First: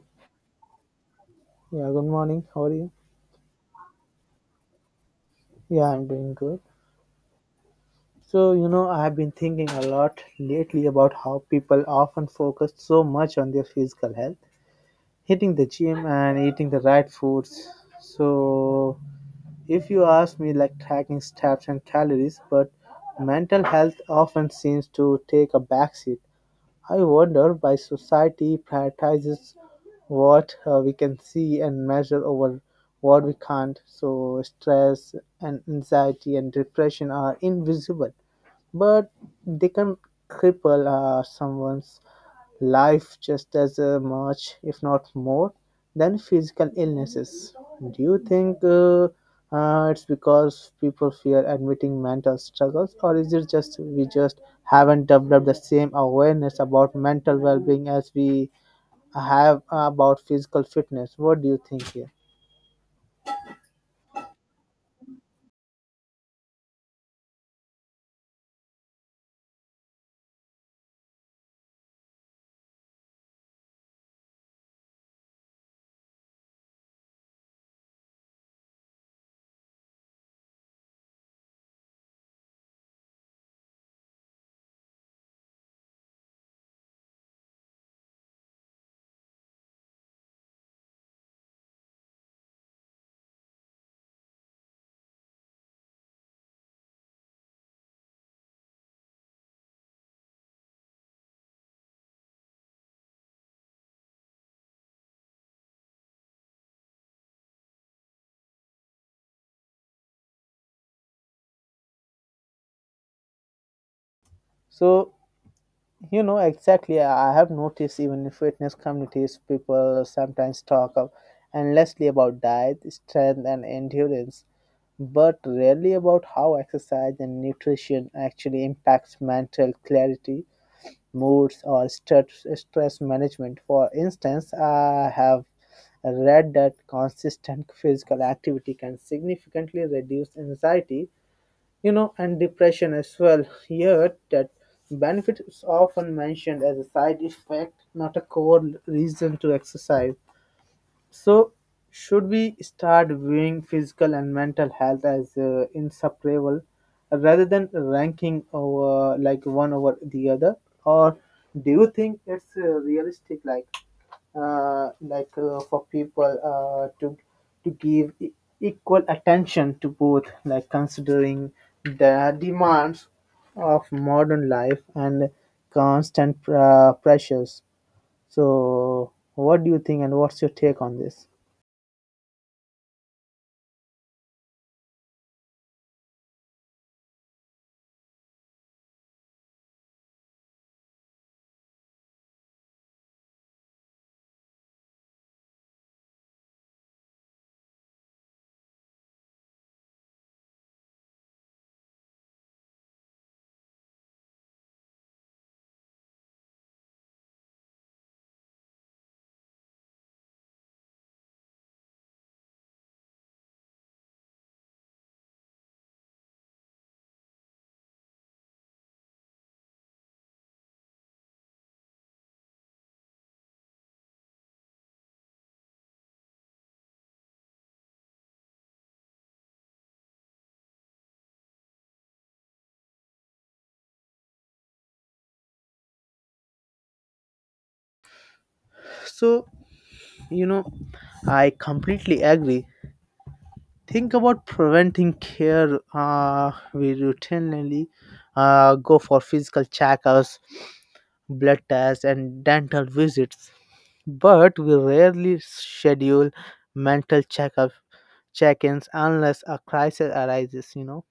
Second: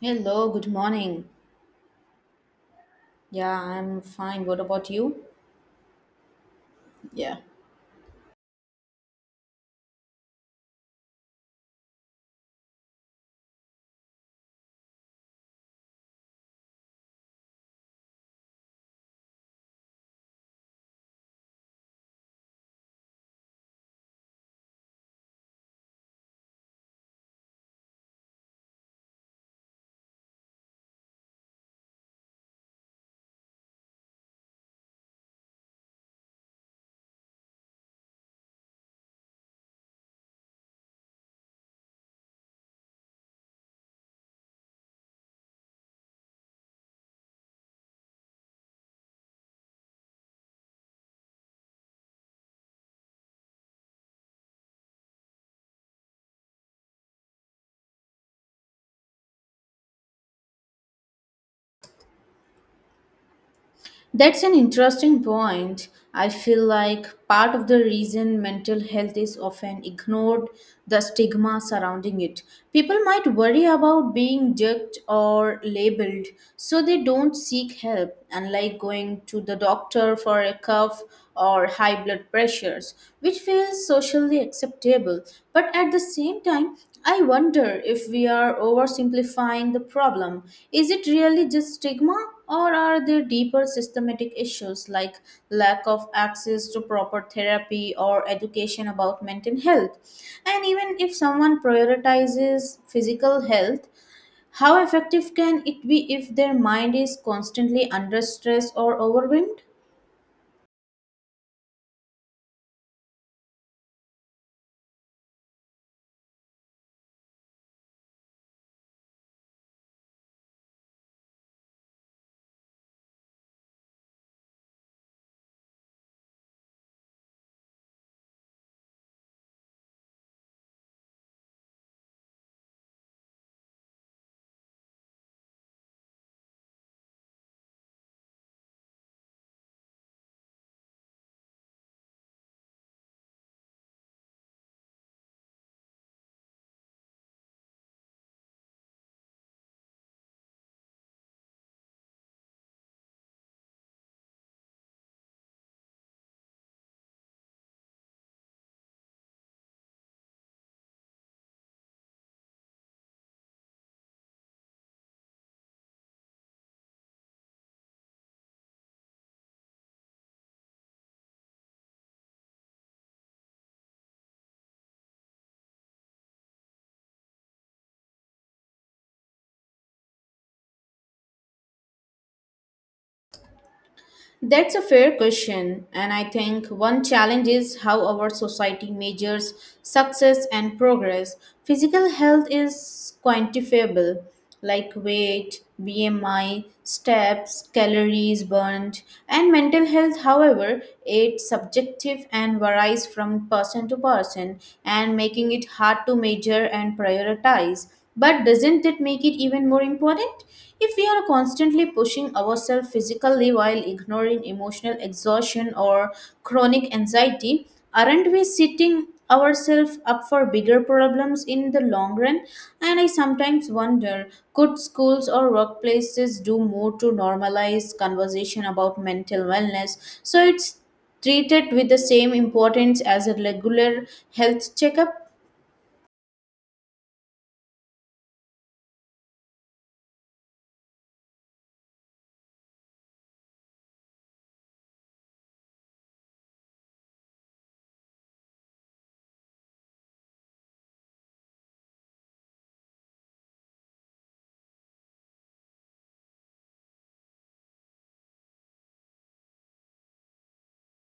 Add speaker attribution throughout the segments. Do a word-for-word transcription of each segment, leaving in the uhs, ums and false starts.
Speaker 1: Hello, good morning.
Speaker 2: Yeah, good morning. How are you?
Speaker 1: Yeah, I'm fine. What about you?
Speaker 2: Yeah, I'm doing good.
Speaker 1: Yeah.
Speaker 2: So, you know, I've been thinking a lot lately about how people often focus so much on their physical health, hitting the gym and eating the right foods. So, if you ask me, like tracking steps and calories, but mental health often seems to take a backseat. I wonder why society prioritizes what uh, we can see and measure over what we can't. So, stress and anxiety and depression are invisible, but they can cripple uh, someone's life just as uh, much, if not more, than physical illnesses. Do you think uh, uh, it's because people fear admitting mental struggles, or is it just we just haven't developed the same awareness about mental well-being as we have about physical fitness? What do you think here?
Speaker 1: That's an interesting point. I feel like part of the reason mental health is often ignored the stigma surrounding it. People might worry about being judged or labeled, so they don't seek help, unlike going to the doctor for a cough or high blood pressures, which feels socially acceptable. But at the same time, I wonder if we are oversimplifying the problem. Is it really just stigma? Or are there deeper systematic issues like lack of access to proper therapy or education about mental health? And even if someone prioritizes physical health, how effective can it be if their mind is constantly under stress or overwhelmed?
Speaker 2: So you know exactly. I I have noticed even in fitness communities, people sometimes talk of endlessly about diet, strength, and endurance but rarely about how exercise and nutrition actually impacts mental clarity, moods, or stress, stress management. For instance, I have read that consistent physical activity can significantly reduce anxiety, you know, and depression as well. Yet that benefit is often mentioned as a side effect, not a core reason to exercise. So, should we start viewing physical and mental health as uh, inseparable rather than ranking over like one over the other? Or do you think it's uh, realistic, like uh, like uh, for people uh, to to give e- equal attention to both, like considering the demands of modern life and constant uh, pressures? So, what do you think, and what's your take on this?
Speaker 1: That's a fair question, and I think one challenge is how our society measures success and progress. Physical health is quantifiable, like weight, B M I, steps, calories burned, and mental health, however, it's subjective and varies from person to person, and making it hard to measure and prioritize. But doesn't it make it even more important? If we are constantly pushing ourselves physically while ignoring emotional exhaustion or chronic anxiety, aren't we setting ourselves up for bigger problems in the long run? And I sometimes wonder could schools or workplaces do more to normalize conversation about mental wellness so it's treated with the same importance as a regular health checkup?
Speaker 2: So, you know, I completely agree. Think about preventing care. Uh, we routinely uh, go for physical checkups, blood tests, and dental visits, but we rarely schedule mental checkup check-ins unless a crisis arises. You know,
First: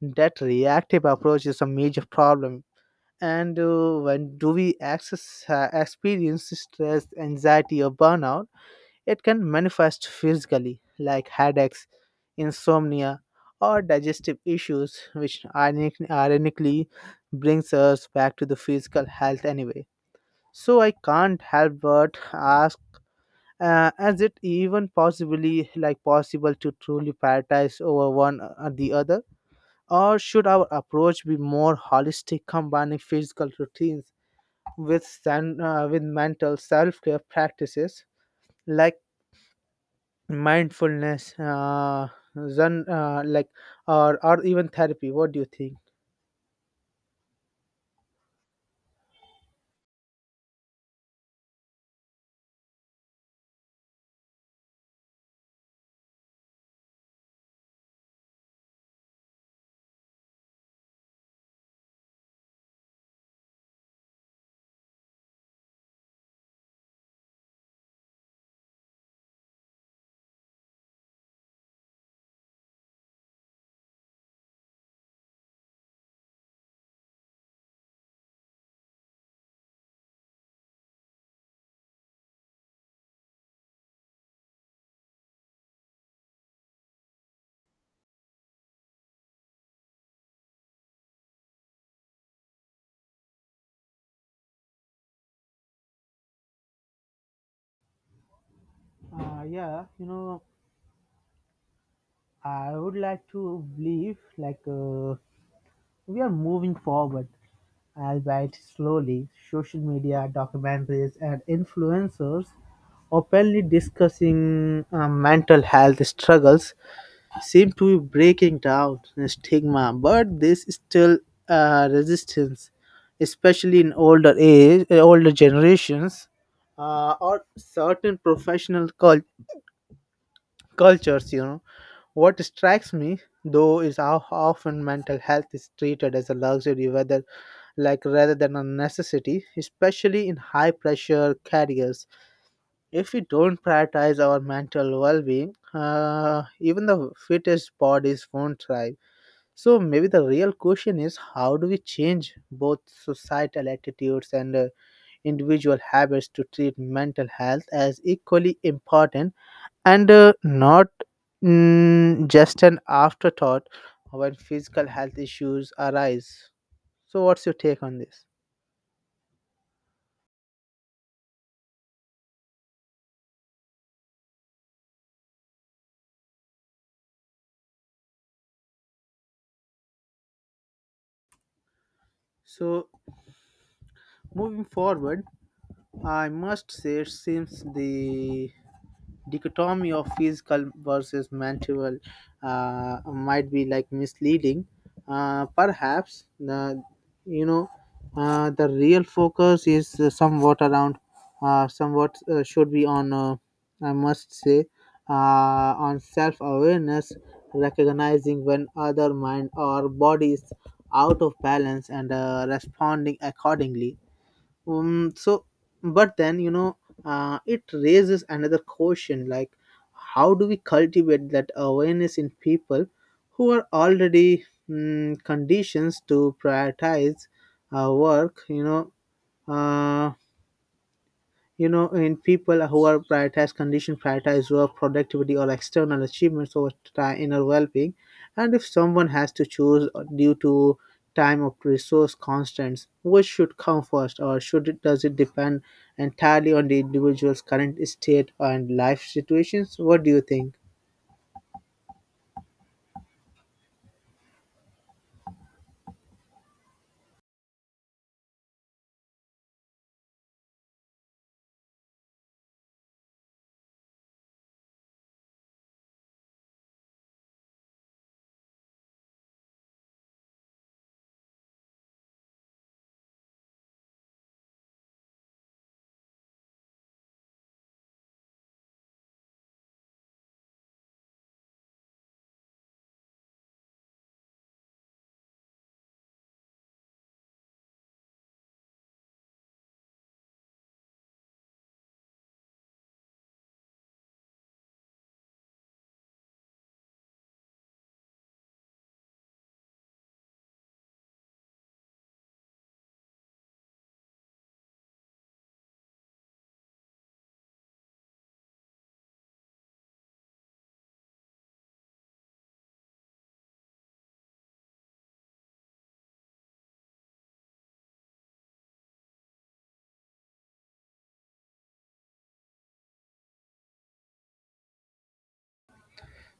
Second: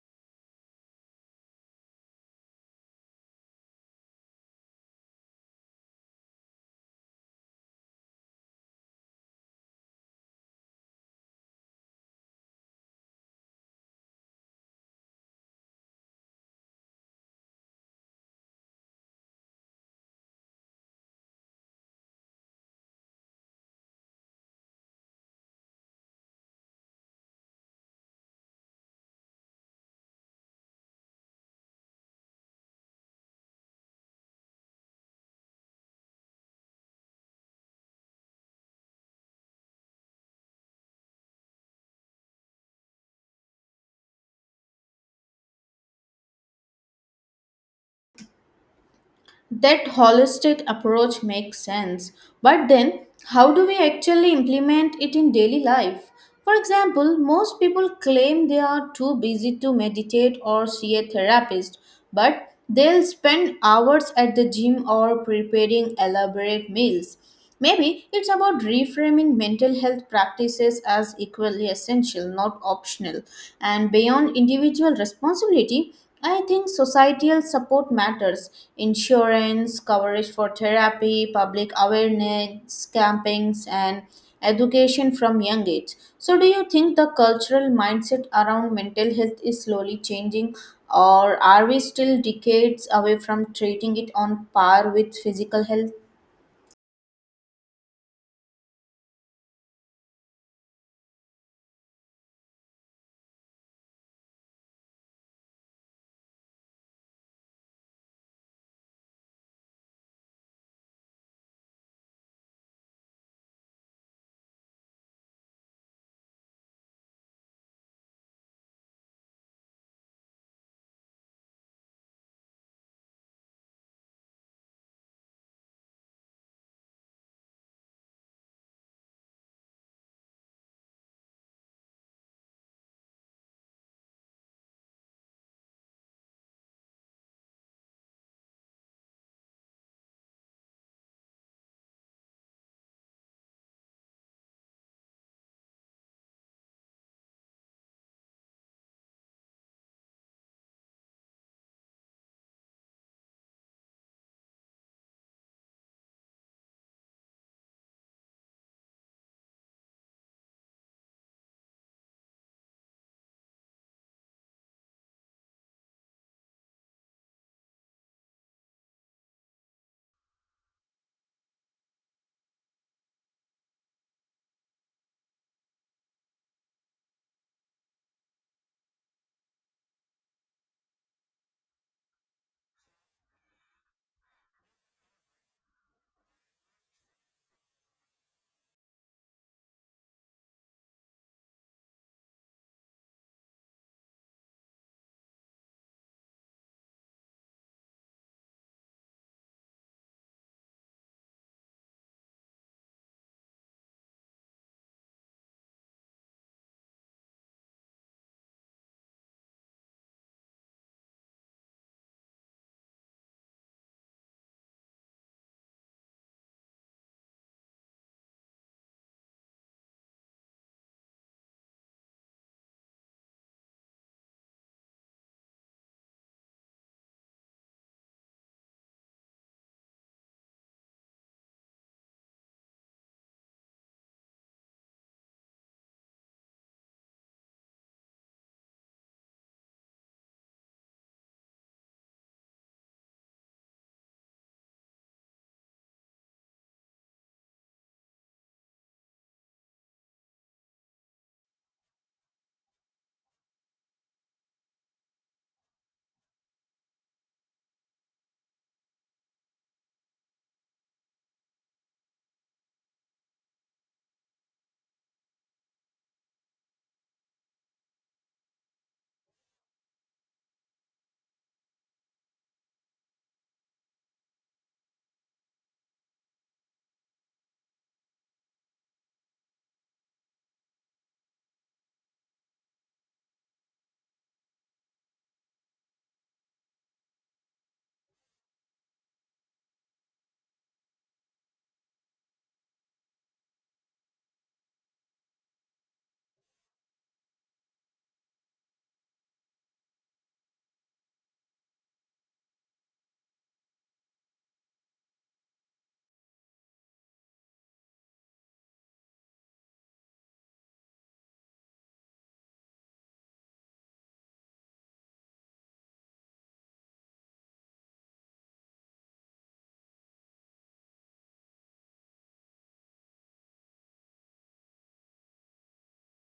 Speaker 2: that reactive approach is a major problem. And uh, when do we access uh, experience stress, anxiety, or burnout? It can manifest physically, like headaches, insomnia, or digestive issues, which ironic- ironically brings us back to the physical health anyway. So I can't help but ask, uh, is it even possibly like possible to truly prioritize over one or the other? Or should our approach be more holistic, combining physical routines with, san- uh, with mental self care practices? Like mindfulness, uh, zen, uh, like or or even therapy. What do you think?
Speaker 1: That holistic approach makes sense, but then how do we actually implement it in daily life? For example, most people claim they are too busy to meditate or see a therapist, but they'll spend hours at the gym or preparing elaborate meals. Maybe it's about reframing mental health practices as equally essential, not optional. And beyond individual responsibility, I think societal support matters. Insurance, coverage for therapy, public awareness campaigns, and education from young age. So, do you think the cultural mindset around mental health is slowly changing, or are we still decades away from treating it on par with physical health?
Speaker 2: Uh, yeah, you know, I would like to believe like uh, we are moving forward, albeit slowly. Social media, documentaries, and influencers openly discussing uh, mental health struggles seem to be breaking down the stigma, but there's still uh, resistance, especially in older age, uh, older generations, uh, or certain professional cul- cultures. You know, what strikes me though is how often mental health is treated as a luxury, whether like rather than a necessity, especially in high pressure careers. If we don't prioritize our mental well being, uh, even the fittest bodies won't thrive. So maybe the real question is how do we change both societal attitudes and uh, individual habits to treat mental health as equally important and uh, not mm, just an afterthought when physical health issues arise. So what's your take on this? So moving forward, I must say, it seems the dichotomy of physical versus mental uh, might be like misleading. Uh, perhaps the you know uh, the real focus is uh, somewhat around uh, somewhat uh, should be on, uh, I must say uh, on self awareness, recognizing when other mind or body is out of balance and uh, responding accordingly. um, so, but then, you know, uh, it raises another question, like, how do we cultivate that awareness in people who are already, mm, conditions to prioritize uh, work? You know, uh, you know in people who are prioritized condition prioritize work productivity or external achievements over time inner well-being. And if someone has to choose due to time or resource constraints, which should come first, or should it, does it depend entirely on the individual's current state and life situations? What do you think?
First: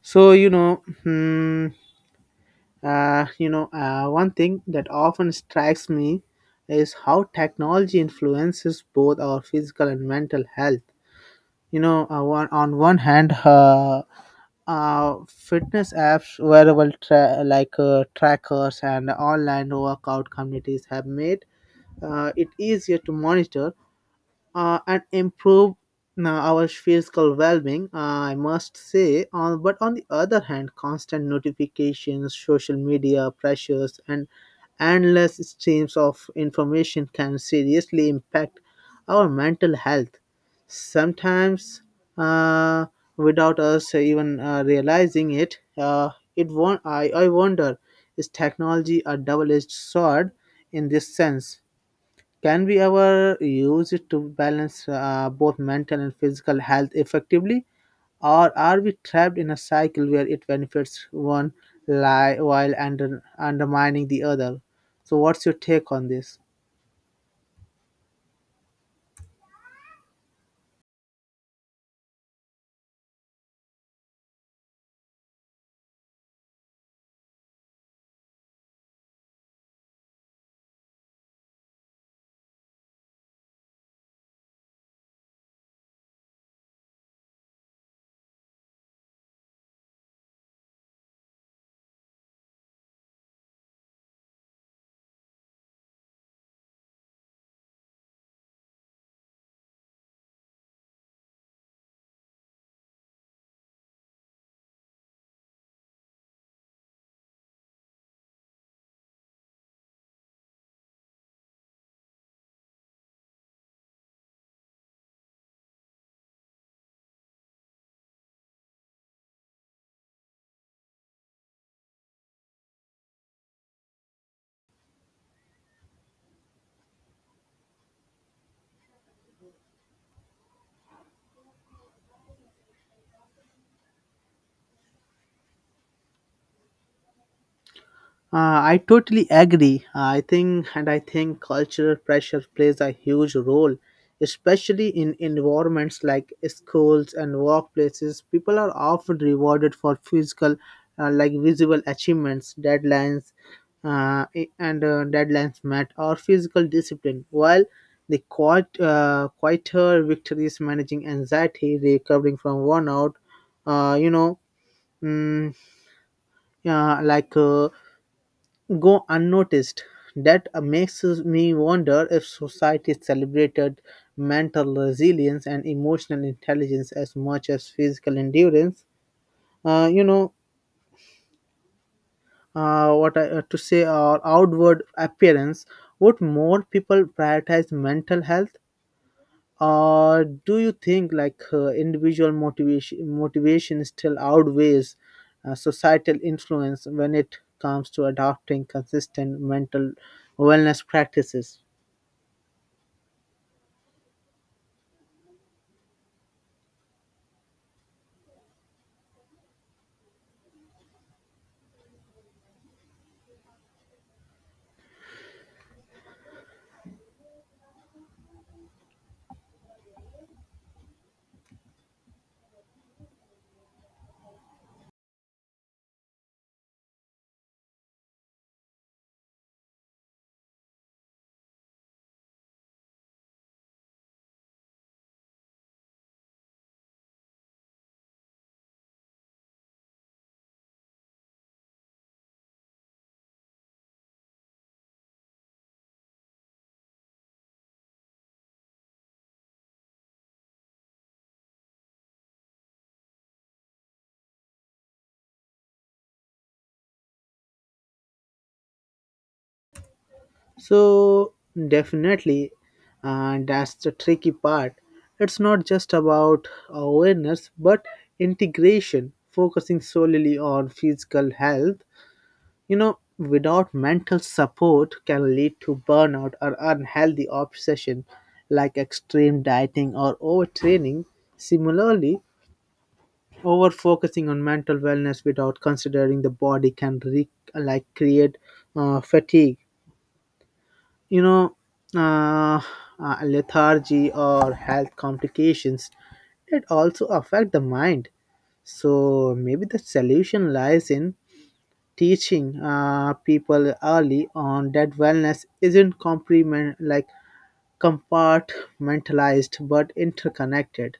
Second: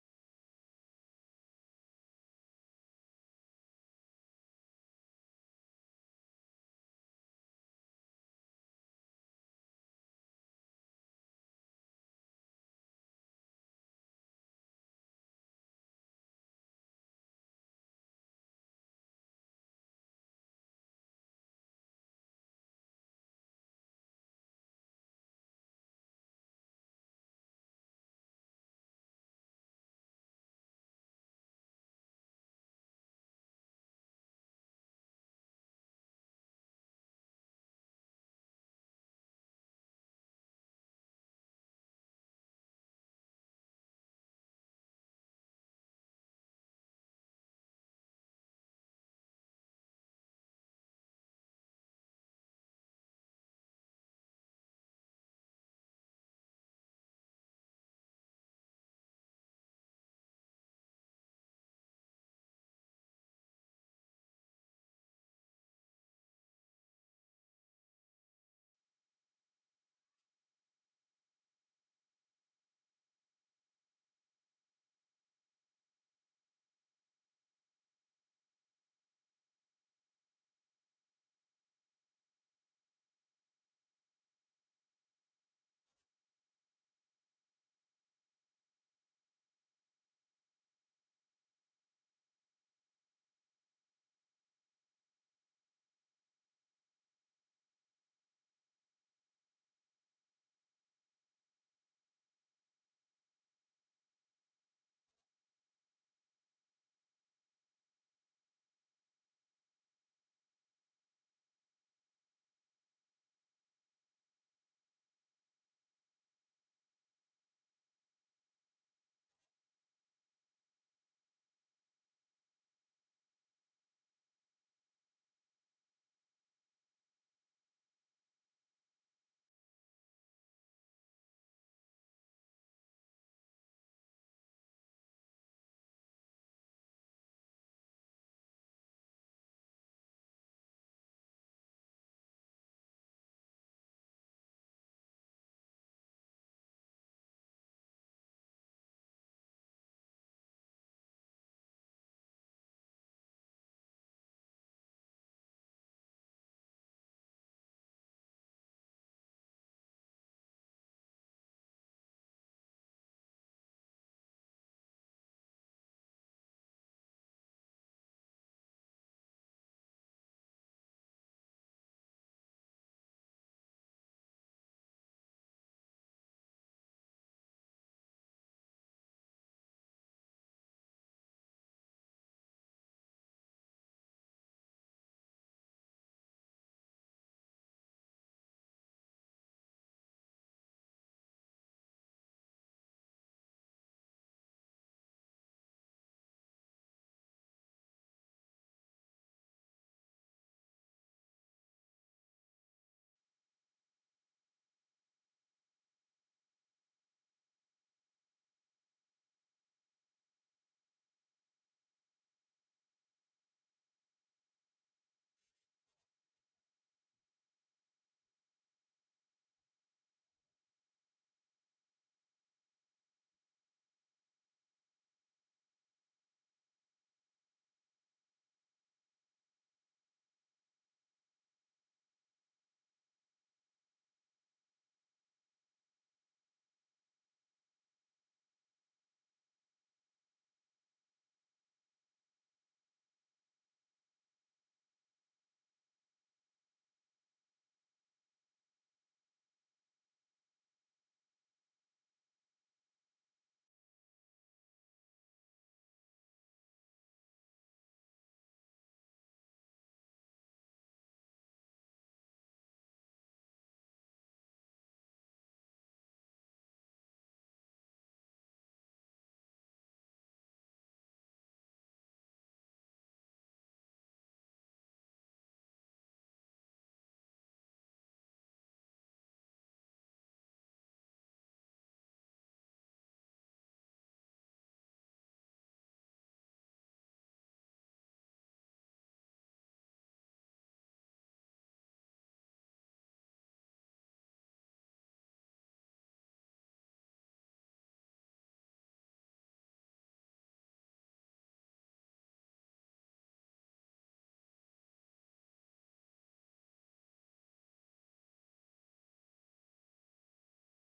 Speaker 2: so you know hmm, uh, you know uh, One thing that often strikes me is how technology influences both our physical and mental health. You know, uh, one, on one hand, uh, uh, fitness apps, wearable tra- like uh, trackers, and online workout communities have made uh, it easier to monitor uh, and improve uh, our physical well-being. uh, I must say, on, but on the other hand, constant notifications, social media pressures, and endless streams of information can seriously impact our mental health, sometimes, uh, without us even uh, realizing it. Uh, it won- I, I wonder, is technology a double edged sword in this sense? Can we ever use it to balance uh, both mental and physical health effectively? Or are we trapped in a cycle where it benefits one li- while under- undermining the other? So, what's your take on this? Uh, I totally agree. I think, and I think cultural pressure plays a huge role, especially in environments like schools and workplaces. People are often rewarded for physical, uh, like visible achievements, deadlines, uh, I- and uh, deadlines met, or physical discipline, while the quiet, uh, quieter victories managing anxiety, recovering from burnout, uh, you know, mm, uh, like. Uh, go unnoticed. That uh, makes me wonder, if society celebrated mental resilience and emotional intelligence as much as physical endurance, Uh, you know, uh, what I, uh, to say, or outward appearance, would more people prioritize mental health, or do you think like uh, individual motivation motivation still outweighs uh, societal influence when it comes to adopting consistent mental wellness practices? So definitely, and that's the tricky part. It's not just about awareness, but integration. Focusing solely on physical health, you know, without mental support, can lead to burnout or unhealthy obsession, like extreme dieting or overtraining. Similarly, over focusing on mental wellness without considering the body can re- like create uh, fatigue, you know, uh, uh, lethargy, or health complications that also affect the mind. So maybe the solution lies in teaching uh, people early on that wellness isn't complement like compartmentalized but interconnected.